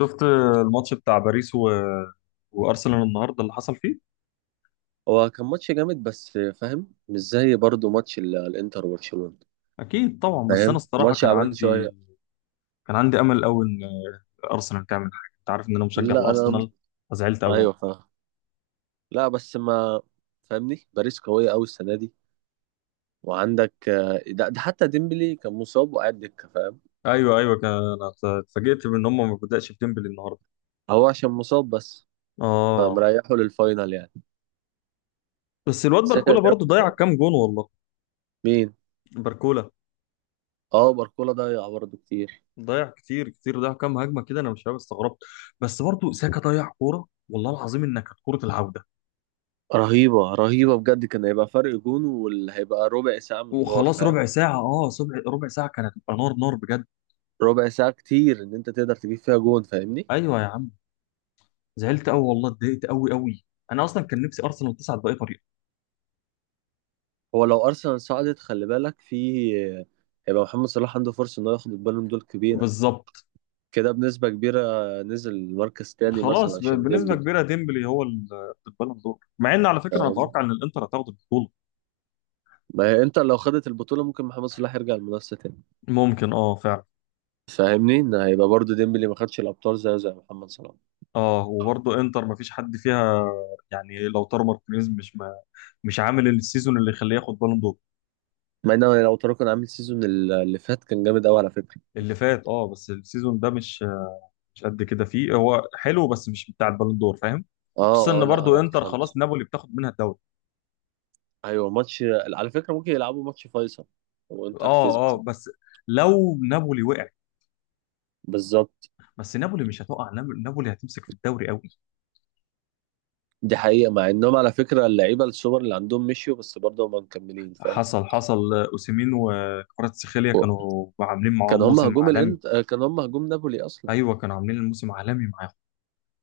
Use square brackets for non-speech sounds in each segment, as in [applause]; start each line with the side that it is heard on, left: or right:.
left: شفت الماتش بتاع باريس وارسنال النهارده اللي حصل فيه.
right: هو كان ماتش جامد، بس فاهم؟ مش زي برضه ماتش الانتر وبرشلونة.
left: اكيد طبعا، بس انا
right: فاهم
left: الصراحه
right: ماتش عبال شوية.
left: كان عندي امل قوي ان ارسنال تعمل حاجه. انت عارف ان انا مشجع
right: لا انا...
left: لارسنال، فزعلت قوي
right: ايوه،
left: والله.
right: فاهم. لا بس ما فاهمني. باريس قوية قوي السنة دي. وعندك ده، حتى ديمبلي كان مصاب وقاعد دكة، فاهم؟
left: ايوه ايوه، كان انا اتفاجئت بان هم ما بدأش بديمبلي النهارده.
right: هو عشان مصاب بس،
left: اه،
right: فمريحه للفاينل يعني.
left: بس الواد
right: ساكا
left: باركولا
right: جاب؟
left: برضو ضيع كام جون والله.
right: مين؟
left: باركولا
right: اه باركولا ضيع برضه كتير.
left: ضيع كتير كتير، ضيع كام هجمه كده، انا مش فاهم، استغربت. بس برضو ساكا ضيع كوره، والله العظيم انها كانت كوره العوده،
right: رهيبة رهيبة بجد، كان هيبقى فرق جون، واللي هيبقى ربع ساعة من النار،
left: وخلاص
right: فاهم؟
left: ربع ساعه. اه، ربع ساعه كانت هتبقى نار نار بجد.
right: ربع ساعة كتير إن أنت تقدر تجيب فيها جون، فاهمني؟
left: ايوه يا زعلت قوي والله، اتضايقت قوي قوي. انا اصلا كان نفسي ارسنال تصعد باي طريقه.
right: هو لو ارسنال صعدت خلي بالك في... هيبقى محمد صلاح عنده فرصه انه ياخد البالون دول كبيره
left: بالظبط.
right: كده، بنسبه كبيره. نزل مركز تاني مثلا
left: خلاص،
right: عشان
left: بنسبه
right: ديمبلي،
left: كبيره ديمبلي هو البالون دور، مع ان على فكره انا
right: فاهم؟
left: اتوقع ان الانتر هتاخد البطوله.
right: ما هي انت لو خدت البطوله ممكن محمد صلاح يرجع المنافسه تاني.
left: ممكن اه، فعلا.
right: فاهمني ان هيبقى برضو ديمبلي ما خدش الابطال زي محمد صلاح.
left: اه، وبرضه انتر ما فيش حد فيها، يعني لو تارو مارتينيز مش عامل السيزون اللي يخليه ياخد بالون دور.
right: مع ان لو ترى كان عامل سيزون اللي فات، كان جامد قوي على فكره.
left: اللي فات اه، بس السيزون ده مش قد كده. فيه هو حلو، بس مش بتاع البالون دور، فاهم. خصوصا
right: اه اه،
left: ان
right: لا
left: برضه
right: لا
left: انتر خلاص،
right: خالص.
left: نابولي بتاخد منها الدوري.
right: ايوه، ماتش على فكره ممكن يلعبوا ماتش فيصل وانتر
left: اه اه،
right: كسبته.
left: بس لو نابولي وقع.
right: بالظبط.
left: بس نابولي مش هتقع، نابولي هتمسك في الدوري قوي.
right: دي حقيقة، مع انهم على فكرة اللعيبة السوبر اللي عندهم مشيوا، بس برضه هم مكملين، فاهم؟
left: حصل حصل. اوسيمين وكفاراتسخيليا
right: و-
left: كانوا عاملين
right: كان
left: معاهم
right: هم
left: موسم
right: هجوم
left: عالمي.
right: الانت آه، كان هم هجوم نابولي اصلا.
left: ايوه، كانوا عاملين الموسم عالمي معاهم.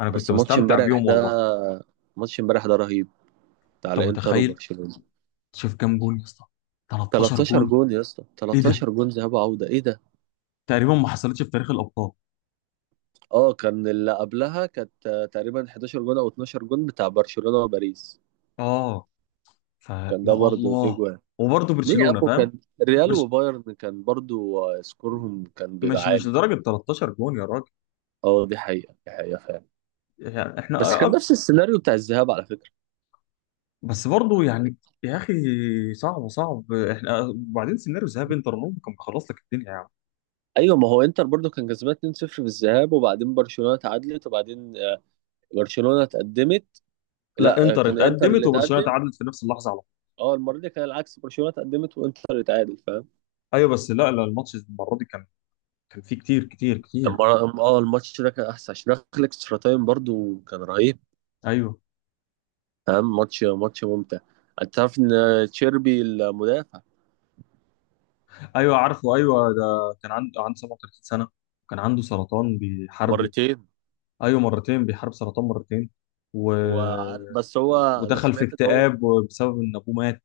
left: انا كنت
right: بس ماتش
left: بستمتع
right: امبارح
left: بيهم
right: ده،
left: والله.
right: ماتش امبارح ده رهيب، بتاع
left: انت
right: الانتر
left: متخيل؟
right: وبرشلونة.
left: شوف كام جون يا اسطى، 13
right: 13
left: جون.
right: جون يا اسطى،
left: ايه ده؟
right: 13 جون ذهاب وعودة، ايه ده؟
left: تقريبا ما حصلتش في تاريخ الابطال.
right: اه كان اللي قبلها كانت تقريبا 11 جون او 12 جون بتاع برشلونة وباريس.
left: اه، فيا
right: كان ده برضه في
left: الله.
right: جوان.
left: وبرضه
right: ليه يا
left: برشلونة
right: عم؟
left: فاهم.
right: كان ريال
left: برش...
right: وبايرن كان برضه سكورهم كان بيبقى
left: مش
right: عالي.
left: لدرجة 13 جون يا راجل،
right: اه دي حقيقة، دي حقيقة فعلا.
left: يعني احنا.
right: بس كان نفس السيناريو بتاع الذهاب على فكره.
left: بس برضه يعني، يا اخي، صعب صعب. احنا وبعدين سيناريو ذهاب انتر ممكن كان خلص لك الدنيا يا عم.
right: ايوه، ما هو انتر برضو كان كسبان 2-0 في الذهاب، وبعدين برشلونه تعادلت وبعدين برشلونه اتقدمت.
left: لا،
right: لا
left: انتر
right: كان انتر اللي
left: اتقدمت وبرشلونه
right: اتقدم.
left: تعادلت في نفس اللحظه على طول.
right: اه المره دي كان العكس، برشلونه اتقدمت وانتر اللي اتعادل، فاهم؟
left: ايوه، بس لا لا، الماتش المره دي كان، كان فيه كتير كتير كتير.
right: المره اه الماتش ده كان احسن عشان دخل اكسترا تايم، برضو كان رهيب.
left: ايوه
right: فاهم ماتش ممتع؟ انت تعرف ان تشيربي المدافع
left: ايوه عارفه، ايوه ده كان عنده 37 سنه، كان عنده سرطان بيحاربه.
right: مرتين؟
left: ايوه مرتين، بيحارب سرطان مرتين و...
right: بس هو... انا
left: ودخل في
right: سمعت ان هو...
left: اكتئاب بسبب ان ابوه مات.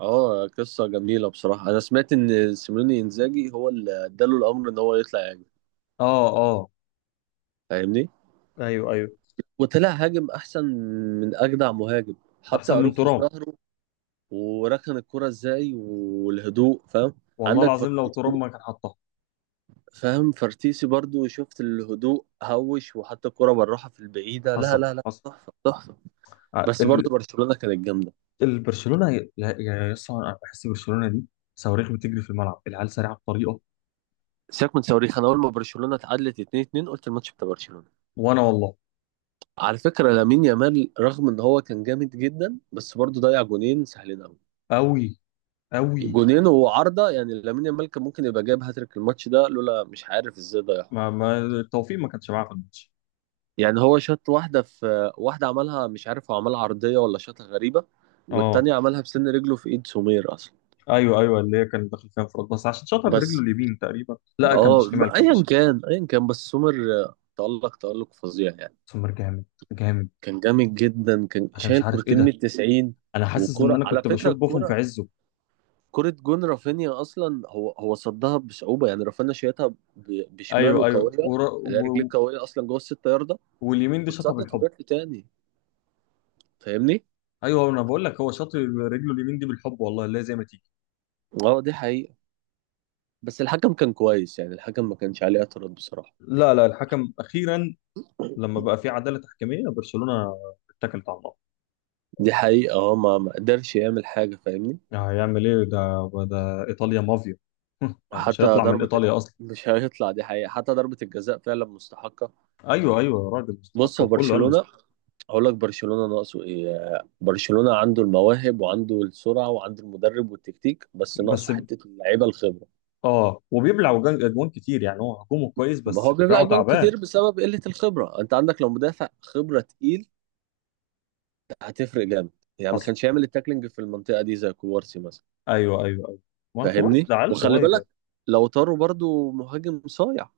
right: اه قصة جميلة بصراحة. أنا سمعت إن سيميوني إنزاجي هو اللي اداله الأمر إن هو يطلع يهاجم،
left: اه اه.
right: فاهمني؟
left: ايوه ايوه.
right: وطلع هاجم أحسن من أجدع مهاجم، حتى
left: احسن من
right: أروخو في
left: ترام.
right: ظهره. وركن الكرة إزاي، والهدوء، فاهم؟
left: والله
right: عندك
left: العظيم لو ترام
right: فرتيسي،
left: ما كان حطها.
right: فاهم فرتيسي برضو؟ شفت الهدوء هوش، وحتى الكرة بالراحة في البعيدة، لا
left: حصل
right: لا لا
left: حصل.
right: تحفة تحفة.
left: ع-
right: بس برضو
left: ال-
right: برشلونة كانت جامدة.
left: البرشلونه يا اسطى، انا بحس برشلونه دي صواريخ بتجري في الملعب، العيال سريعه بطريقه.
right: سيبك من صواريخ، أنا أول ما برشلونة اتعادلت 2-2 قلت الماتش بتاع برشلونة.
left: وانا والله.
right: على فكرة لامين يامال رغم ان هو كان جامد جدا بس برضه ضيع جونين سهلين قوي،
left: قوي قوي.
right: جونين وعارضة. يعني لامين يامال كان ممكن يبقى جايب هاتريك الماتش ده، لولا مش عارف ازاي ضيعها.
left: ما التوفيق ما كانش معاه في الماتش.
right: يعني هو شاط واحدة في واحدة، عملها مش عارف هو عملها عرضية ولا شاطها غريبة.
left: اه
right: والتانية عملها بسن رجله في ايد سومير اصلا.
left: ايوه ايوه، اللي هي كان داخل فيها انفراد، بس عشان شاطها برجله
right: بس
left: اليمين تقريبا. لا، كان
right: اه،
left: بالشمال، كان
right: ايا
left: بالشمال.
right: كان ايا كان، بس سومير تألق تألق فظيع يعني.
left: سمر جامد جامد.
right: كان جامد جدا، كان
left: انا مش
right: شايل
left: عارف ايه
right: كورتين من
left: ده،
right: التسعين.
left: انا حاسس ان
right: وكرة
left: انا
right: على
left: كنت
right: فكرة
left: بشوف بوفون في
right: الكرة،
left: عزه.
right: كرة جون رافينيا اصلا هو صدها بصعوبة. يعني رافينيا شايتها
left: ايوه
right: بشماله
left: ايوه
right: قوية،
left: ورا
right: اللي هي رجليه قوية اصلا جوه الستة ياردة.
left: واليمين دي شاطها
right: واتصدت
left: بالحب.
right: وجات لي تاني، فاهمني؟
left: ايوه، انا بقول لك هو شاط رجله اليمين دي بالحب والله، لا زي ما تيجي.
right: اه دي حقيقة. بس الحكم كان كويس، يعني الحكم ما كانش عليه اعتراض بصراحة.
left: لا لا، الحكم اخيرا، لما بقى في عداله تحكيميه برشلونه، اتكلت على الله.
right: دي حقيقة. اه ما قدرش يعمل حاجة، فاهمني؟
left: يعني هيعمل ايه؟ ده ده ايطاليا مافيا. [laughs] مش
right: وحتى
left: هيطلع من
right: ضربة...
left: ايطاليا اصلا.
right: [laughs] مش هيطلع، دي حقيقة، حتى ضربة الجزاء فعلا مستحقة.
left: ايوه ايوه يا راجل،
right: بص
left: مستحق،
right: هو
left: وكله قال
right: برشلونة،
left: مستحق.
right: هقول لك برشلونة ناقصه ايه. برشلونة عنده المواهب وعنده السرعة وعنده المدرب والتكتيك، بس
left: بس
right: ناقصه حتة اللعيبة الخبرة.
left: اه، وبيبلع اجوان كتير، يعني هو هجومه كويس
right: ما
left: بس
right: هو بيبلع
left: دفاعه
right: جون
left: تعبان.
right: كتير بسبب قلة الخبرة. انت عندك لو مدافع خبرة تقيل هتفرق جامد. يعني ما
left: حصل.
right: كانش يعمل التاكلينج في المنطقة دي زي كوارسي مثلا.
left: ايوه ايوه ايوه. ما كوبارسي ده
right: فاهمني؟
left: عيل
right: وخلي
left: صغير
right: بالك
left: يعني.
right: لو طاروا برضو مهاجم صايع،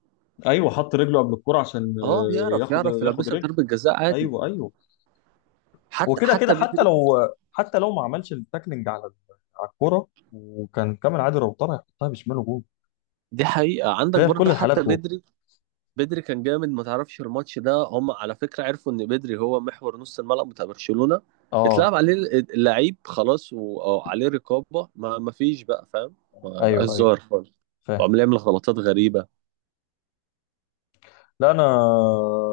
left: ايوه، حط رجله قبل الكرة عشان
right: اه يعرف
left: ياخد،
right: يعرف
left: ياخد
right: يلبسك
left: رجل.
right: ضربة جزاء عادي.
left: ايوه ايوه. هو
right: حتى
left: كده كده،
right: حتى
left: حتى
right: بدري.
left: لو ما عملش التاكلينج على على الكرة وكان كامل عادل، لو طلع يحطها بشماله جول.
right: دي حقيقة. عندك
left: هي في كل
right: برضه حتى
left: الحالات جول.
right: بدري، بدري كان جامد، ما تعرفش الماتش ده هم على فكرة عرفوا ان بدري هو محور نص الملعب بتاع برشلونة،
left: اه
right: اتلعب عليه اللعيب خلاص أو عليه رقابة، ما فيش بقى، فاهم؟ ما بقاش
left: ايوه ايوه،
right: ظاهر خالص.
left: فاهم.
right: وعمال يعمل غلطات غريبة.
left: لا، انا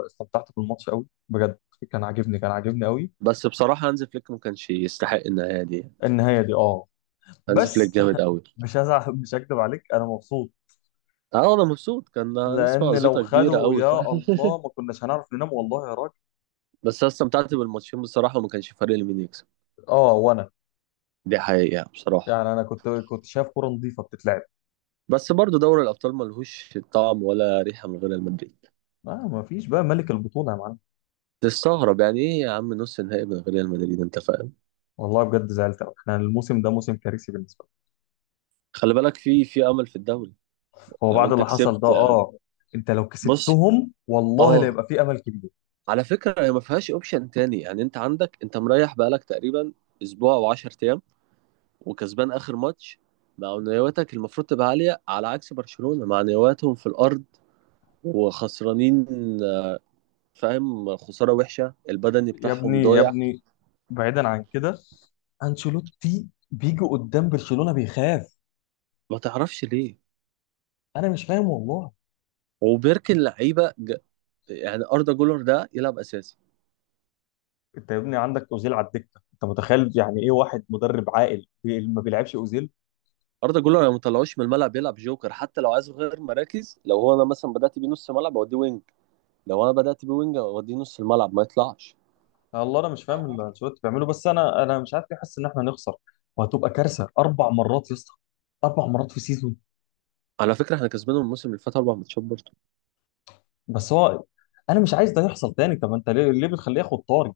left: استمتعت بالماتش قوي بجد، كان عاجبني كان عاجبني قوي.
right: بس بصراحة هانز فليك ما كانش يستحق النهاية دي.
left: النهايه دي اه،
right: هانز فليك
left: بس
right: جامد قوي.
left: مش هزعل. [laughs] مش هكدب عليك، انا مبسوط.
right: اه انا مبسوط، كان نسمع
left: لان لو
right: قزيطة كبيرة
left: خدوا،
right: قوي،
left: يا
right: فاهم؟
left: الله، ما كناش هنعرف ننام والله يا راجل.
right: [laughs] بس انا استمتعت بالماتشين بصراحة، وما كانش فارق لي مين يكسب.
left: اه وانا.
right: دي حقيقة بصراحة.
left: يعني انا كنت شايف كوره نظيفه بتتلعب.
right: بس برضه دوري الأبطال ملهوش طعم ولا ريحة من غير المدريد.
left: آه، ما فيش بقى ملك البطوله يا معلم.
right: تستغرب يعني ايه يا عم؟ نص نهائي من ريال مدريد، انت فاهم؟
left: والله بجد زعلت قوي، احنا الموسم ده موسم كارثي بالنسبه لي.
right: خلي بالك في امل في الدوري.
left: هو
right: لو
left: بعد
right: انت
left: اللي حصل ده
right: كسبت.
left: اه. انت لو
right: بص
left: كسبتهم والله، لا
right: اه،
left: يبقى في امل كبير.
right: على فكره هي ما فيهاش اوبشن تاني. يعني انت عندك، انت مريح بقالك تقريبا اسبوع او 10 ايام، وكسبان اخر ماتش. معنوياتك المفروض تبقى عاليه، على عكس برشلونه معنوياتهم في الارض وخسرانين، فاهم؟ خساره وحشه، البدني
left: يا ابني
right: بتاعهم
left: يا
right: ضايع.
left: ابني، بعيدا عن كده، انشيلوتي بيجي قدام برشلونة بيخاف.
right: ما تعرفش ليه؟
left: انا مش فاهم والله.
right: وبركن لعيبه يعني اردا جولر ده يلعب اساسي.
left: انت يا ابني عندك اوزيل على الدكه، انت متخيل؟ يعني ايه واحد مدرب عاقل ما بيلعبش اوزيل؟
right: اردا جولر لو ما طلعوش من الملعب يلعب جوكر، حتى لو عايز غير مراكز، لو هو انا مثلا بدات بيه نص ملعب اوديه وينج، لو انا بدات بيه وينج اوديه نص الملعب، ما يطلعش.
left: الله، انا مش فاهم اللي انشيلوتي بيعمله، بس انا مش عارف ليه حاسس ان احنا هنخسر، وهتبقى كارثه. اربع مرات يا اسطى، اربع مرات في سيزون.
right: على فكره احنا كسبانهم الموسم اللي فات اربع ماتشات برضه.
left: بس هو، انا مش عايز ده يحصل تاني. طب انت ليه ليه بتخليه ياخد طاري؟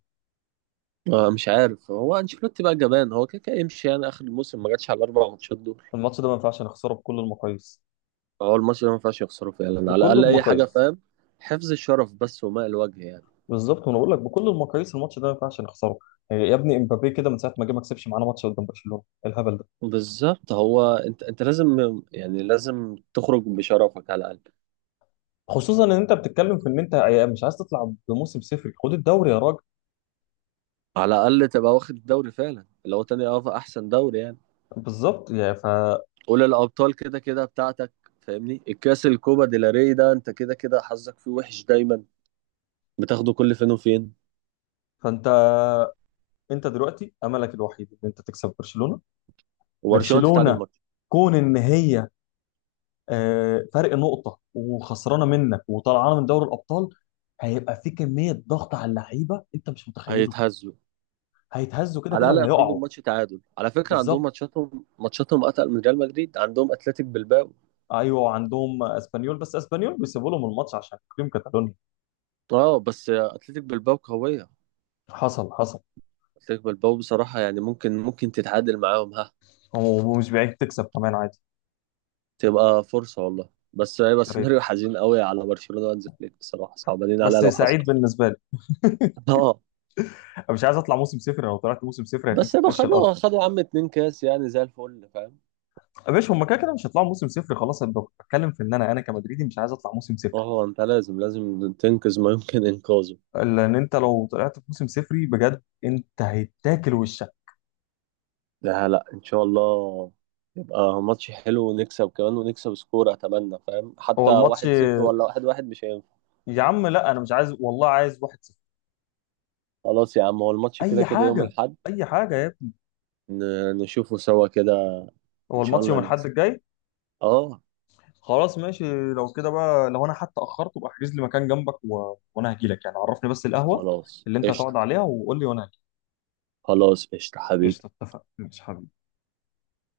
right: مش عارف هو انشيلوتي بقى جبان، هو كده كده يمشي يعني اخر الموسم، ما جاتش على الاربع ماتشات دول.
left: الماتش ده ما ينفعش نخسره بكل المقاييس،
right: هو الماتش ده ما ينفعش يخسره فعلا، على
left: بكل
right: الاقل اي حاجه،
left: المقاييس.
right: فاهم؟ حفظ الشرف بس وماء الوجه يعني.
left: بالظبط، وانا بقول لك بكل المقاييس، الماتش ده ما ينفعش نخسره. يعني يا ابني امبابي كده من ساعه ما جه، ما كسبش معانا ماتش قدام برشلونه. إيه الهبل ده؟
right: بالظبط، هو انت لازم يعني لازم تخرج بشرفك على الاقل.
left: خصوصا ان انت بتتكلم في ان انت مش عايز تطلع بموسم صفر، خد الدوري يا راجل.
right: على الاقل تبقى واخد الدوري فعلا، اللي هو تاني احسن دوري يعني.
left: بالظبط،
right: قول الابطال كده كده بتاعتك. فاهمني؟ الكاس الكوبا ديلاري ده انت كده كده حظك فيه وحش دايما، بتاخده كل فين وفين.
left: فانت، انت دلوقتي املك الوحيد ان انت تكسب برشلونه.
right: وبرشلونه تتعادل
left: برشلونه،
right: ماتش.
left: كون ان هي فرق نقطه وخسرانه منك وطلعانه من دوري الابطال، هيبقى في كميه ضغط على اللعيبه انت مش متخيله.
right: هيتهزوا.
left: هيتهزوا، كده
right: على
left: كده
right: الاقل يخرجوا
left: وهيقعوا.
right: بماتش تعادل. على فكره عندهم
left: بالظبط.
right: ماتشاتهم اتقل من ريال مدريد، عندهم اتلتيك بلباو.
left: ايوه عندهم اسبانيول، بس اسبانيول بيسيبوا لهم الماتش عشان تقييم كاتالونيا.
right: اه بس اتلتيك بلباو قويه.
left: حصل حصل.
right: اتلتيك بلباو بصراحه يعني ممكن ممكن تتعادل معاهم، ها.
left: ومش بعيد تكسب كمان عادي.
right: تبقى فرصه والله، بس هيبقى
left: يا ريت،
right: سيناريو حزين قوي على برشلونه وانز فليك، بصراحه صعبانين عليها
left: بس
right: لو حصل.
left: سعيد بالنسبه لي.
right: اه
left: أنا مش عايز اطلع موسم صفر، لو طلعت موسم صفر
right: بس
left: هيتمسح في
right: يبقى
left: وش الارض.
right: خدوا خدوا يا عم اتنين كاس، يعني زي الفل، فاهم؟
left: يا باشا، هم كده كده مش هيطلعوا موسم صفر خلاص. أنا بتكلم في ان انا كمدريدي مش عايز اطلع موسم صفر،
right: هو انت لازم لازم تنقذ ما يمكن انقاذه.
left: لان انت لو طلعت في موسم صفري بجد، انت هيتاكل وشك.
right: لا لا ان شاء الله. يبقى ماتش حلو ونكسب كمان، ونكسب سكور اتمنى، فاهم؟
left: هو
right: حتى
left: الماتش،
right: واحد صفر ولا واحد واحد مش هينفع.
left: يا عم لا، انا مش عايز والله، عايز 1-0.
right: خلاص يا عم، هو الماتش
left: اي
right: كده كده يوم
left: حاجه،
right: الاحد.
left: اي حاجه يا ابني.
right: نشوفه سوا كده. ان
left: هو
right: شاء
left: الماتش
right: الله
left: يوم الاحد
right: نكسب.
left: الجاي.
right: اه
left: خلاص ماشي. لو كده بقى، لو انا حتى اخرت، ابقى احجز لي مكان جنبك وانا هجي لك. يعني عرفني بس القهوة
right: خلاص
left: اللي انت هتقعد
right: قشطة.
left: عليها وقول لي وانا هجي.
right: خلاص قشطة حبيبي.
left: قشطة، اتفق، مش حبيبي.